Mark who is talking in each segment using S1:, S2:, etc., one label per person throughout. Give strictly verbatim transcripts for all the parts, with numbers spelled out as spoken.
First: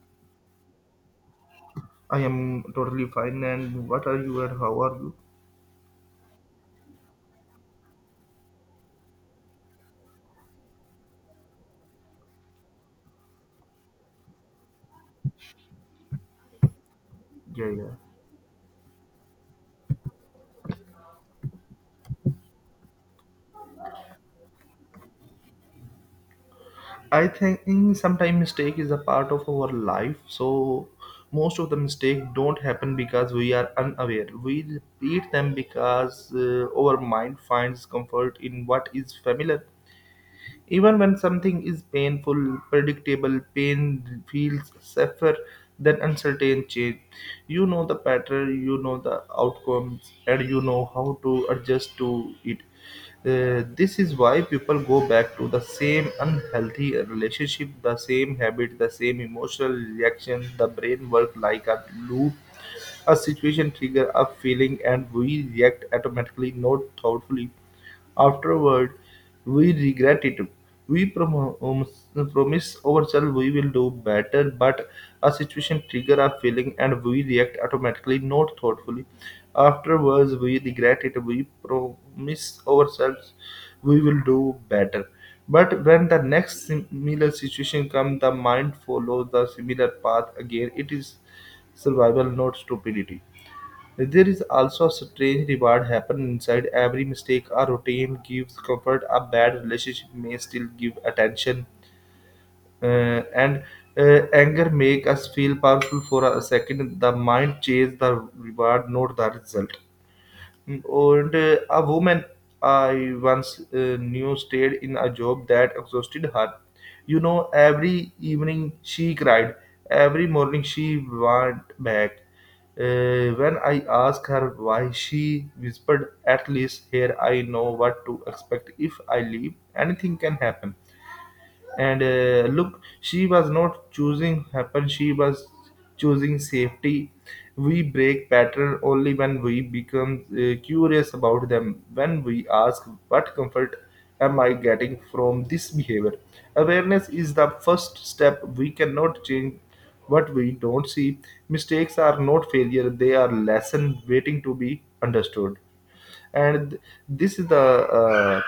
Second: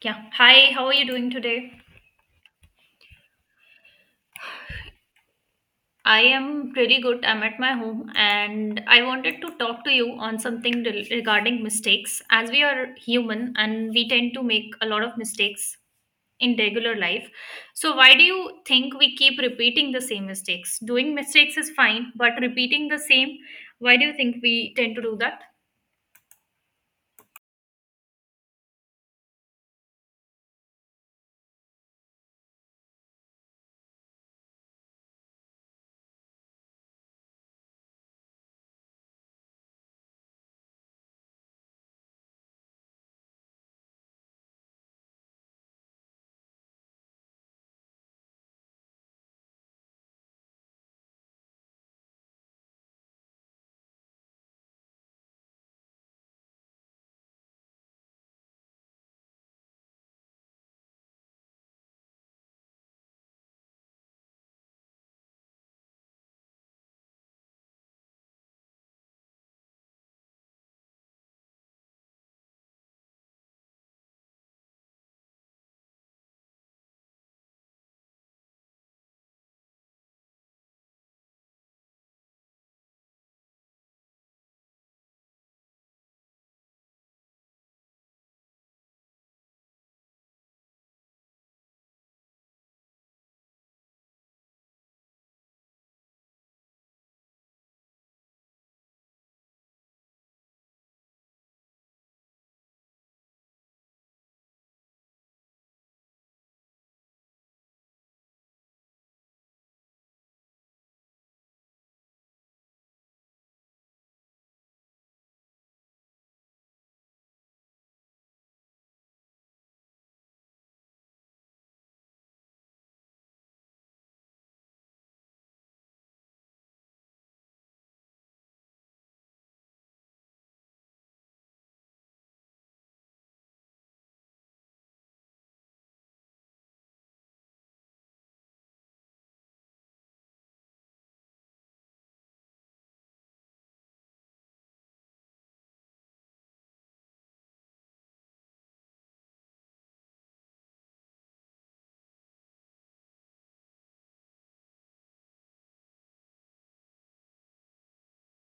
S1: Yeah. Hi, how are you doing today?
S2: I am totally fine. And what are you and how are you?
S1: I am pretty good. I'm at my home and I wanted to talk to you on something rel- regarding mistakes. As we are human and we tend to make a lot of mistakes in regular life.
S2: Yeah, yeah.
S1: So, why do you think we keep repeating the same mistakes? Doing mistakes is fine, but repeating the same, why do you think we tend to do that?
S2: I think sometimes mistake is a part of our life. So most of the mistake don't happen because we are unaware. We repeat them because uh, our mind finds comfort in what is familiar. Even when something is painful, predictable, pain feels safer than uncertain change. You know the pattern, you know the outcomes, and you know how to adjust to it. Uh, this is why people go back to the same unhealthy relationship, the same habit, the same emotional reaction. The brain works like a loop. A situation triggers a feeling and we react automatically, not thoughtfully. Afterward, we regret it. We prom- um, Promise ourselves we will do better, but a situation trigger a feeling and we react automatically, not thoughtfully. Afterwards, we regret it. We promise ourselves we will do better. But when the next similar situation comes, the mind follows the similar path again. It is survival, not stupidity. There is also a strange reward happening inside every mistake. A routine gives comfort, a bad relationship may still give attention, uh, and uh, anger make us feel powerful for a second. The mind chases the reward, not the result. Hmm. And uh, a woman I once uh, knew stayed in a job that exhausted her. You know, every evening she cried, every morning she went back. Uh, when I asked her why, she whispered, at least here I know what to expect. If I leave, anything can happen. And uh, look, she was not choosing happen, she was choosing safety. We break pattern only when we become uh, curious about them, when we ask what comfort am I getting from this behavior. Awareness is the first step. We cannot change what we don't see. Mistakes are not failure, they are lesson waiting to be understood. and th- this is the uh,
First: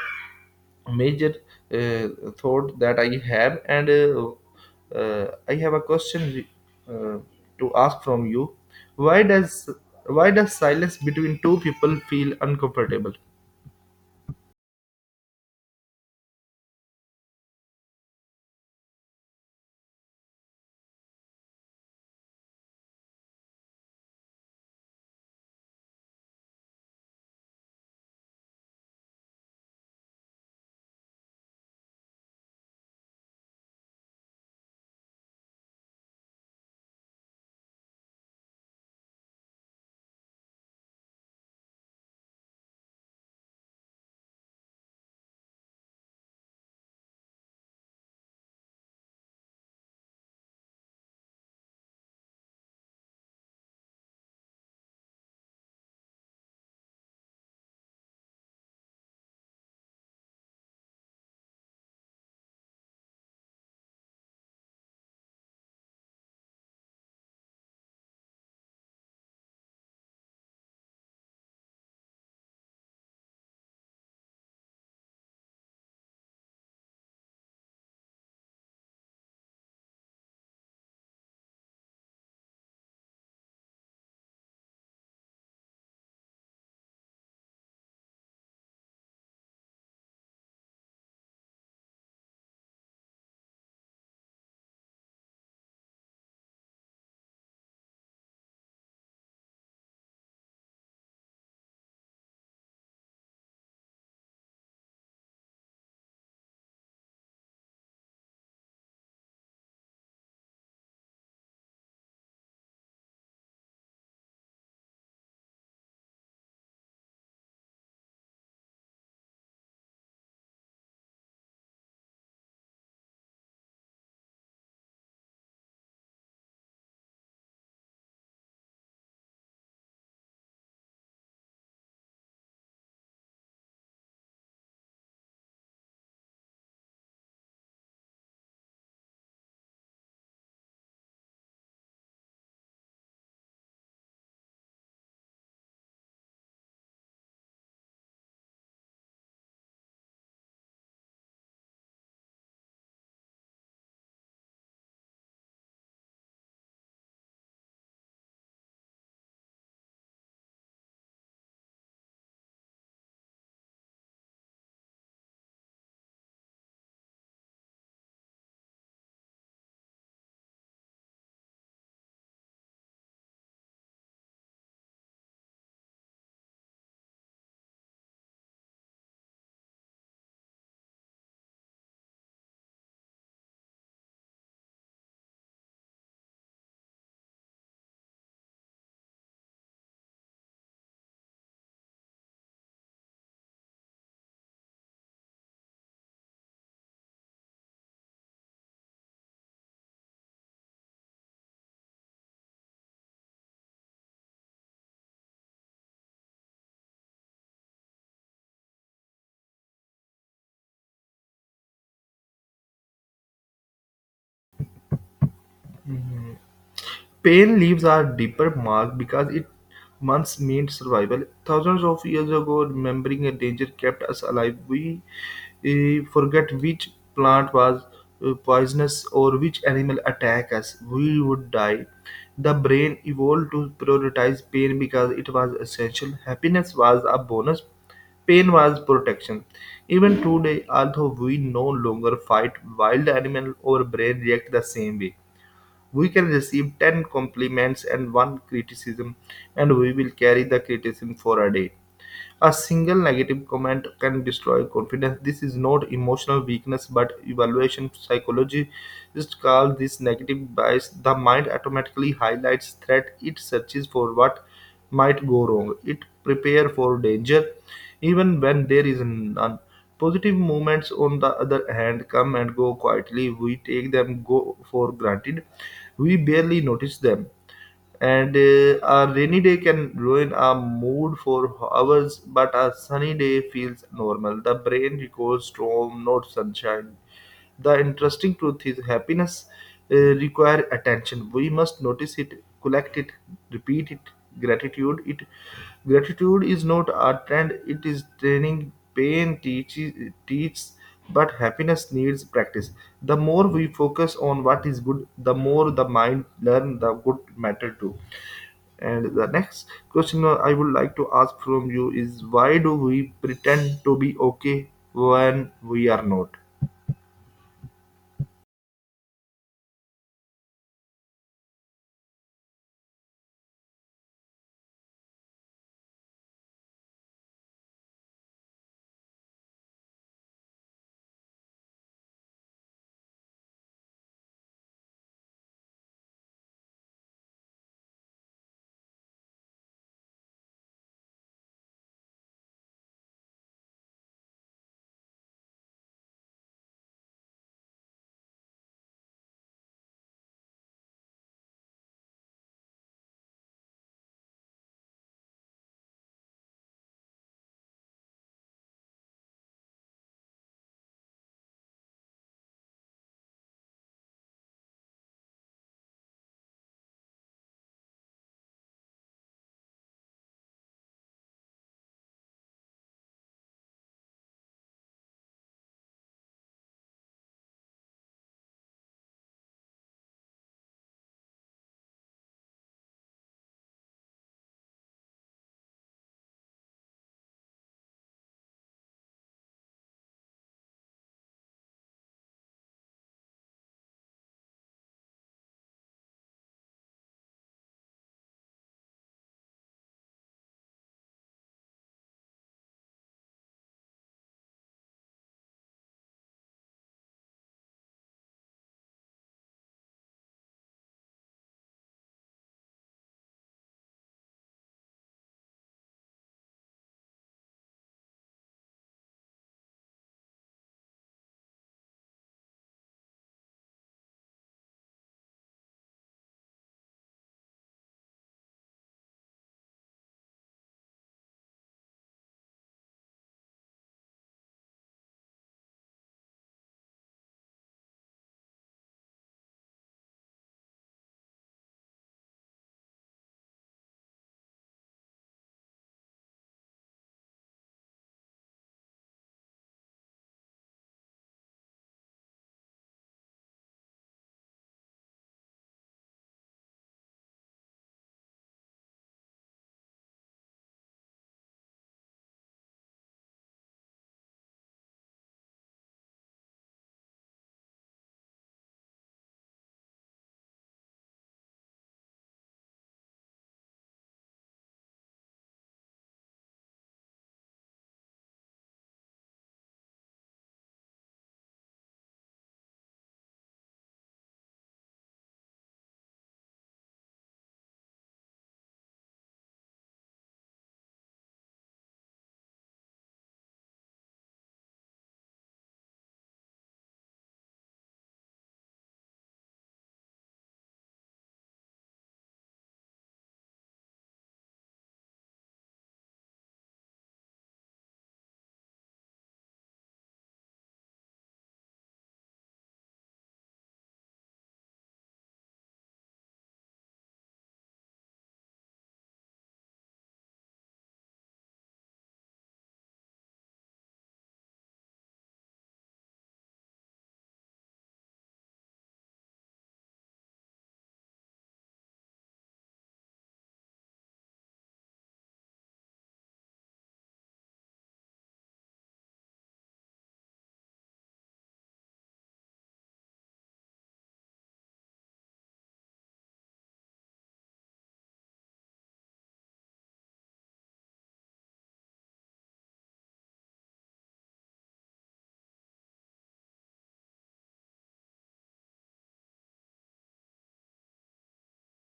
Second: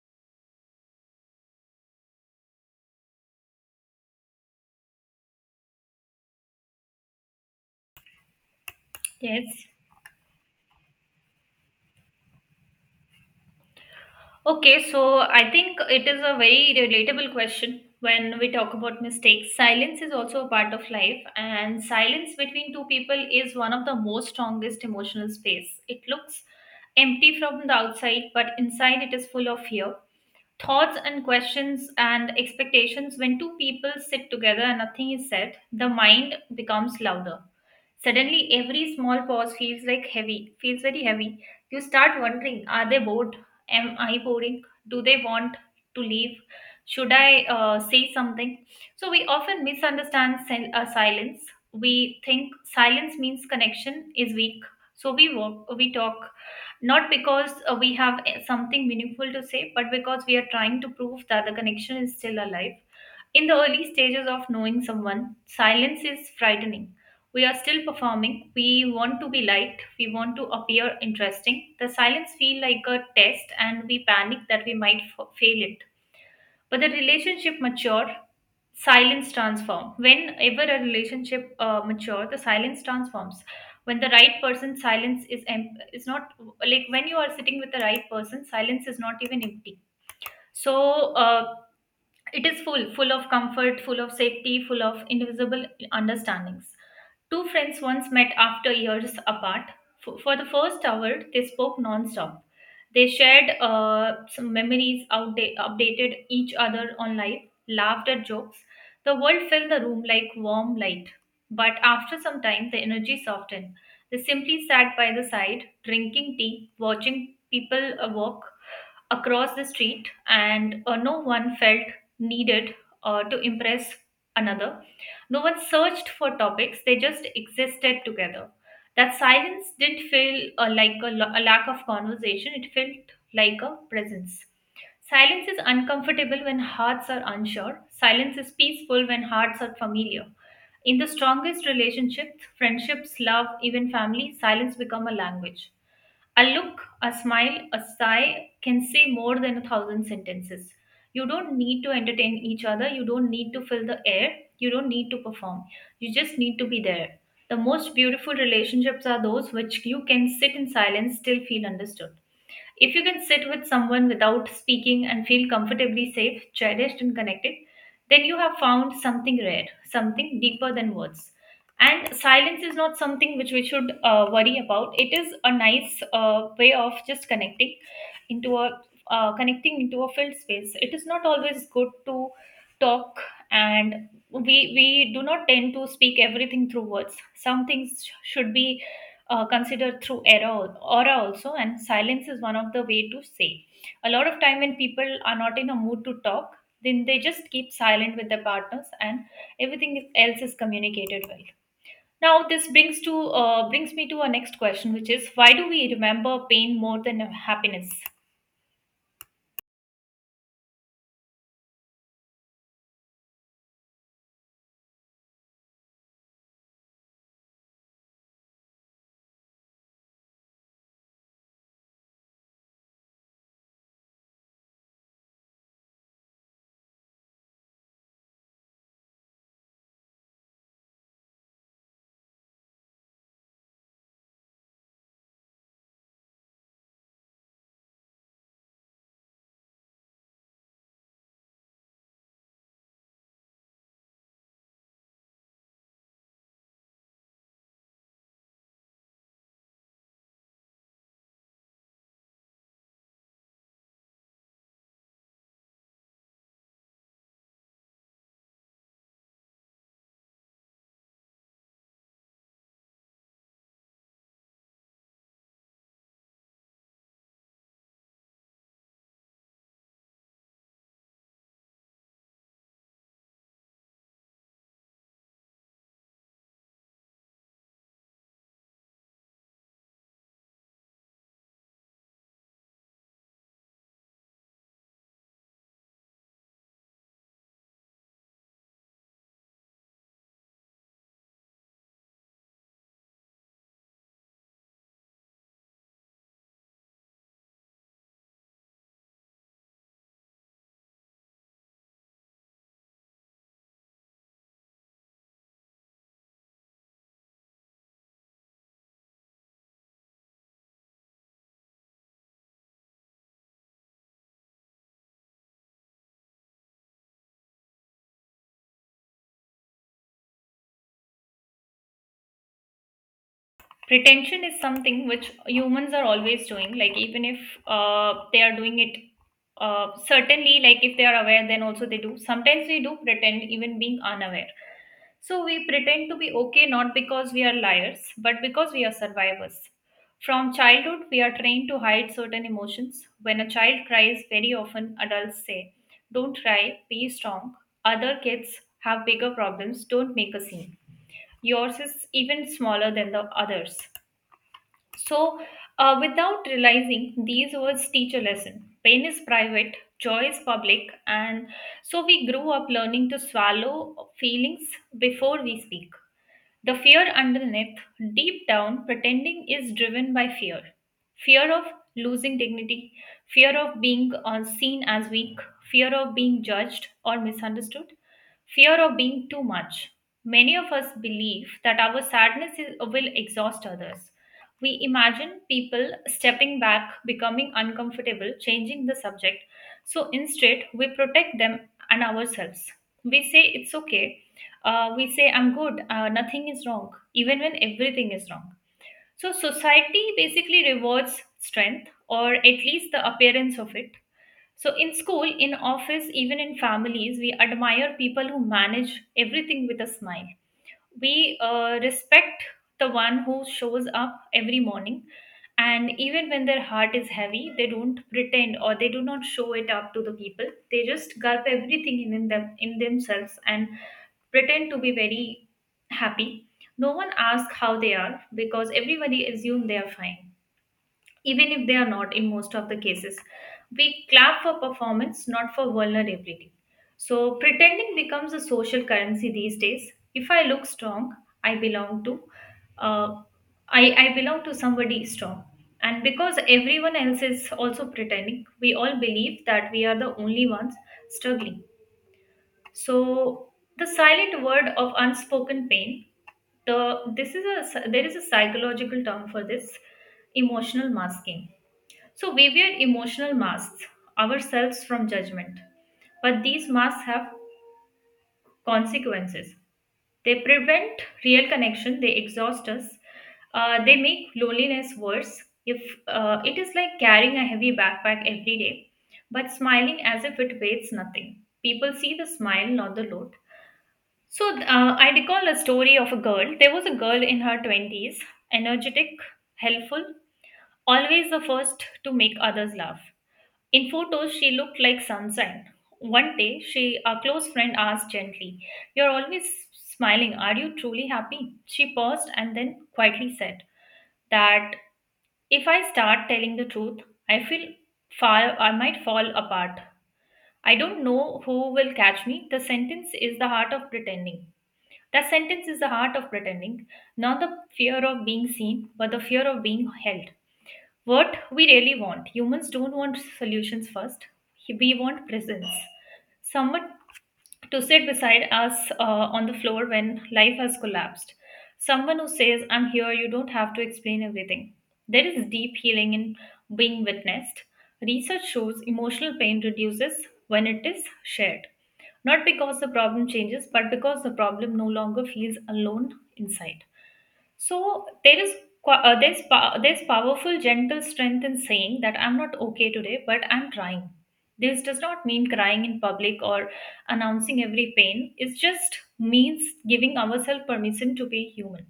S2: major uh, thought that I have, and uh, uh, I have a question uh, to ask from you. Why does
S1: Yes.
S2: why does silence between two people feel uncomfortable?
S1: Okay, so I think it is a very relatable question when we talk about mistakes. Silence is also a part of life, and silence between two people is one of the most strongest emotional space. It looks empty from the outside, but inside it is full of fear, thoughts and questions and expectations. When two people sit together and nothing is said, the mind becomes louder. Suddenly every small pause feels like heavy, feels very heavy. You start wondering, are they bored? Am I boring? Do they want to leave? Should I uh, say something? So we often misunderstand sil- uh, silence. We think silence means connection is weak, so we walk, we talk, not because uh, we have eh, something meaningful to say, but because we are trying to prove that the connection is still alive. In the early stages of knowing someone, silence is frightening. We are still performing. We want to be liked. We want to appear interesting. The silence feels like a test, and we panic that we might f- fail it. But the relationship mature, silence transform whenever a relationship uh, mature, the silence transforms. When the right person silence is em- is not Like when you are sitting with the right person, silence is not even empty. So, uh, it is full, full of comfort, full of safety, full of invisible understandings. Two friends once met after years apart. For, for the first hour, they spoke non-stop. They shared uh, some memories, outda- updated each other on life, laughed at jokes. The world filled the room like warm light. But after some time, the energy softened. They simply sat by the side, drinking tea, watching people uh, walk across the street, and uh, no one felt needed uh, to impress another. No one searched for topics, they just existed together. That silence didn't feel uh, like a, lo- a lack of conversation, it felt like a presence. Silence is uncomfortable when hearts are unsure. Silence is peaceful when hearts are familiar. In the strongest relationships, friendships, love, even family, silence become a language. A look, a smile, a sigh can say more than a thousand sentences. You don't need to entertain each other. You don't need to fill the air. You don't need to perform. You just need to be there. The most beautiful relationships are those which you can sit in silence, still feel understood. If you can sit with someone without speaking and feel comfortably safe, cherished, and connected, then you have found something rare, something deeper than words. And silence is not something which we should uh, worry about. It is a nice uh, way of just connecting into a uh, connecting into a filled space. It is not always good to talk, and we we do not tend to speak everything through words. Some things sh- should be uh, considered through era al- aura also, and silence is one of the way to say. A lot of time when people are not in a mood to talk, then they just keep silent with their partners and everything is- else is communicated well. Now this brings to uh, brings me to our next question, which is, why do we remember pain more than happiness?
S2: Pale leaves are deeper marked because it once meant survival. Thousands of years ago, remembering a danger kept us alive. We eh, forget which plant was eh, poisonous or which animal attacked us. We would die. The brain evolved to prioritize pain because it was essential. Happiness was a bonus. Pain was protection. Even today, although we no longer fight wild animals, our brain react the same way. We can receive ten compliments and one criticism, and we will carry the criticism for a day. A single negative comment can destroy confidence. This is not emotional weakness but evaluation. Psychologists call this negative bias. The mind automatically highlights threat. It searches for what might go wrong. It prepares for danger even when there is none. Positive movements, on the other hand, come and go quietly. We take them go for granted. We barely notice them, and uh, a rainy day can ruin our mood for hours, but a sunny day feels normal. The brain recalls storm, not sunshine. The interesting truth is happiness uh, require attention. We must notice it, collect it, repeat it, gratitude it. Gratitude is not a trend, it is training. Pain teaches teaches, but happiness needs practice. The more we focus on what is good, the more the mind learn the good matter too. And the next question I would like to ask from you is, why do we pretend to be okay when we are not?
S1: Retention is something which humans are always doing, like even if uh, they are doing it uh, certainly, like if they are aware then also they do. Sometimes we do pretend even being unaware. So we pretend to be okay, not because we are liars but because we are survivors. From childhood we are trained to hide certain emotions. When a child cries, very often adults say, don't cry, be strong, other kids have bigger problems, don't make a scene, yours is even smaller than the others. So, uh, without realizing, these words teach a lesson. Pain is private, joy is public, and so we grew up learning to swallow feelings before we speak. The fear underneath, deep down, pretending is driven by fear. Fear of losing dignity, fear of being uh, seen as weak, fear of being judged or misunderstood, fear of being too much. Many of us believe that our sadness is, will exhaust others. We imagine people stepping back, becoming uncomfortable, changing the subject. So instead, we protect them and ourselves. We say it's okay, uh, we say I'm good, uh, nothing is wrong, even when everything is wrong. So society basically rewards strength, or at least the appearance of it. So in school, in office, even in families, we admire people who manage everything with a smile. We uh, respect the one who shows up every morning, and even when their heart is heavy they don't pretend, or they do not show it up to the people. They just gulp everything in them, in themselves, and pretend to be very happy. No one asks how they are because everybody assumes they are fine, even if they are not in most of the cases. We clap for performance, not for vulnerability. So pretending becomes a social currency these days. If I look strong, I belong to, uh, I, I belong to somebody strong. And because everyone else is also pretending, we all believe that we are the only ones struggling. So the silent word of unspoken pain, the this is a there is a psychological term for this, emotional masking. So we wear emotional masks ourselves from judgment. But these masks have consequences. They prevent real connection, they exhaust us, uh, they make loneliness worse. If uh, It is like carrying a heavy backpack every day, but smiling as if it weighs nothing. People see the smile, not the load. So uh, I recall a story of a girl. There was a girl in her twenties, energetic, helpful, always the first to make others laugh. In photos, she looked like sunshine. One day, she, a close friend asked gently, you're always smiling. Are you truly happy? She paused and then quietly said that, if I start telling the truth, I feel far, I might fall apart. I don't know who will catch me. The sentence is the heart of pretending. That sentence is the heart of pretending, not the fear of being seen, but the fear of being held. What we really want, humans don't want solutions first, we want presence. Someone to sit beside us uh, on the floor when life has collapsed. Someone who says, I'm here, you don't have to explain everything. There is deep healing in being witnessed. Research shows emotional pain reduces when it is shared. Not because the problem changes, but because the problem no longer feels alone inside. So there is qua- uh, there's pa- there's powerful gentle strength in saying that I'm not okay today, but I'm trying. This does not mean crying in public or announcing every pain. It just means giving ourselves permission to be human.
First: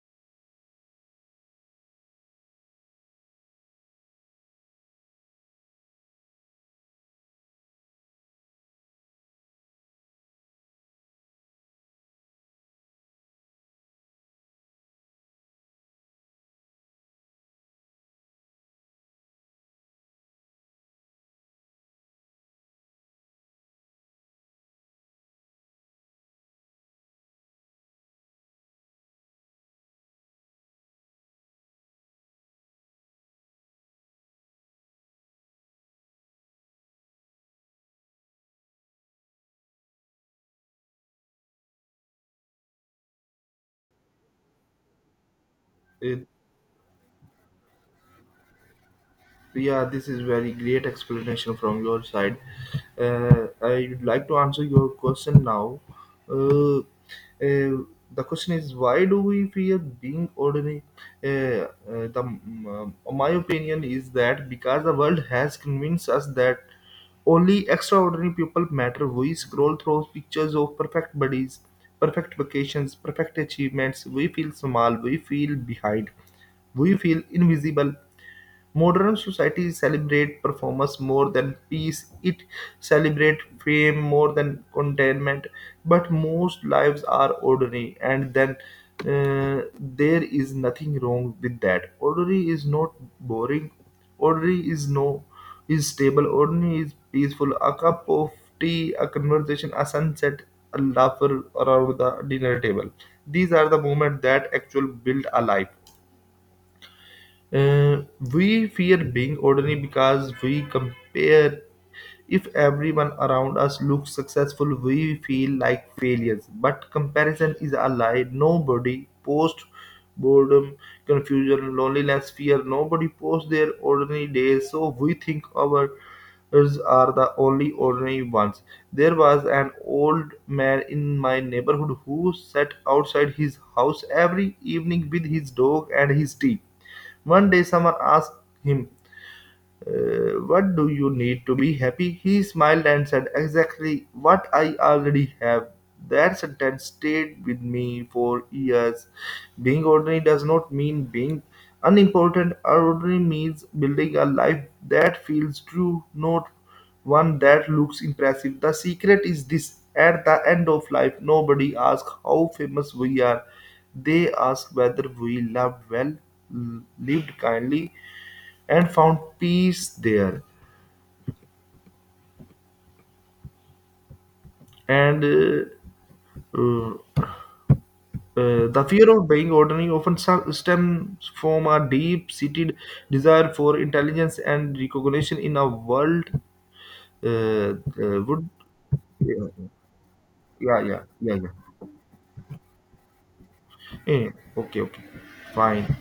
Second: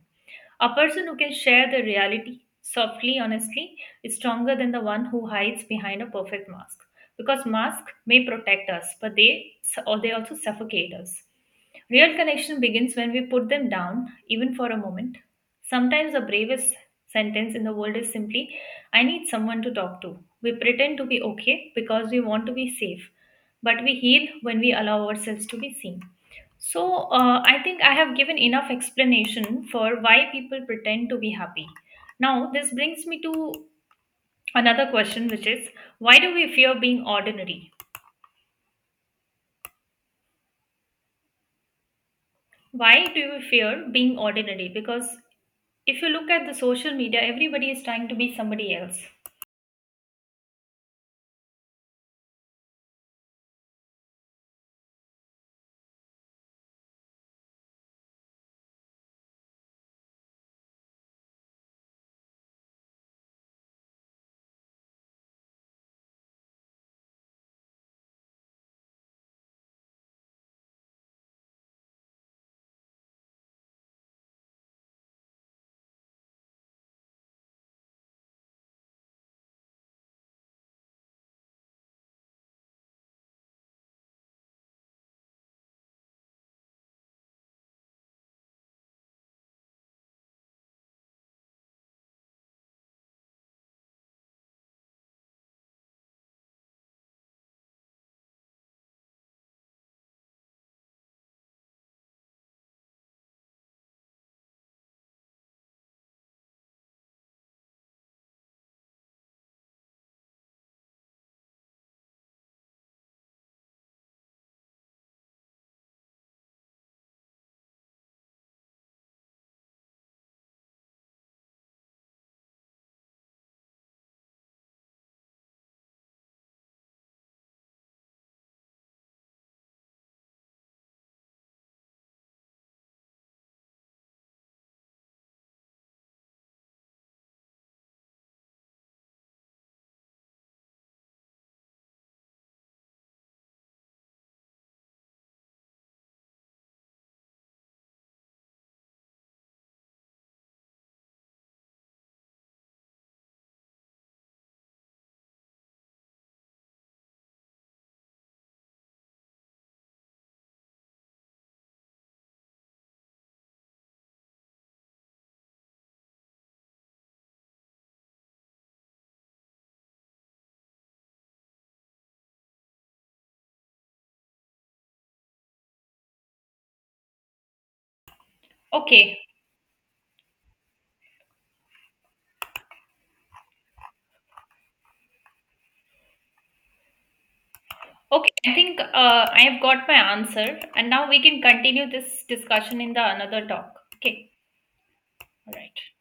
S1: A person who can share the reality softly, honestly, is stronger than the one who hides behind a perfect mask. Because masks may protect us, but they, or they also suffocate us. Real connection begins when we put them down, even for a moment. Sometimes the bravest sentence in the world is simply, I need someone to talk to. We pretend to be okay because we want to be safe, but we heal when we allow ourselves to be seen. So, uh, I think I have given enough explanation for why people pretend to be happy. Now, this brings me to another question, which is, why do we fear being ordinary? Why do we fear being ordinary? Because if you
S2: Eh,
S1: look at the social media, everybody is trying to be somebody else.
S2: yeah, this is very great explanation from your side. Uh, I would like to answer your question now. Uh, uh, the question is, why do we fear being ordinary? Uh, uh, the, um, my opinion is that because the world has convinced us that only extraordinary people matter. We scroll through pictures of perfect bodies, perfect vacations, perfect achievements. We feel small. We feel behind. We feel invisible. Modern society celebrate performance more than peace. It celebrate fame more than contentment. But most lives are ordinary, and then uh, there is nothing wrong with that. Ordinary is not boring. Ordinary is no is stable. Ordinary is peaceful. A cup of tea, a conversation, a sunset, a laugh around the dinner table. These are the moments that actually build a life. Uh, we fear being ordinary because we compare. If everyone around us looks successful, we feel like failures. But comparison is a lie. Nobody posts boredom, confusion, loneliness, fear. Nobody posts their ordinary days. So we think our ours are the only ordinary ones. There was an old man in my neighborhood who sat outside his house every evening with his dog and his tea. One day someone asked him, "Uh, what do you need to be happy?" He smiled and said, "Exactly what I already have." That sentence stayed with me for years. Being ordinary does not mean being unimportant. Ordinary means building a life that feels true, not one that looks impressive. The secret is this: at the end of life, nobody asks how famous we are. They ask whether we loved well, l- lived kindly, and found peace there. And uh, uh, uh, the fear
S1: Okay,
S2: of being ordinary often sa- stems from a deep seated desire for intelligence and recognition in a world. Uh, uh,
S1: okay,
S2: would
S1: I think uh, I
S2: yeah,
S1: have got my answer,
S2: yeah,
S1: and
S2: yeah,
S1: now we
S2: yeah,
S1: can
S2: yeah.
S1: continue this discussion in the another talk. Okay,
S2: Eh, okay, okay,
S1: all right.
S2: fine.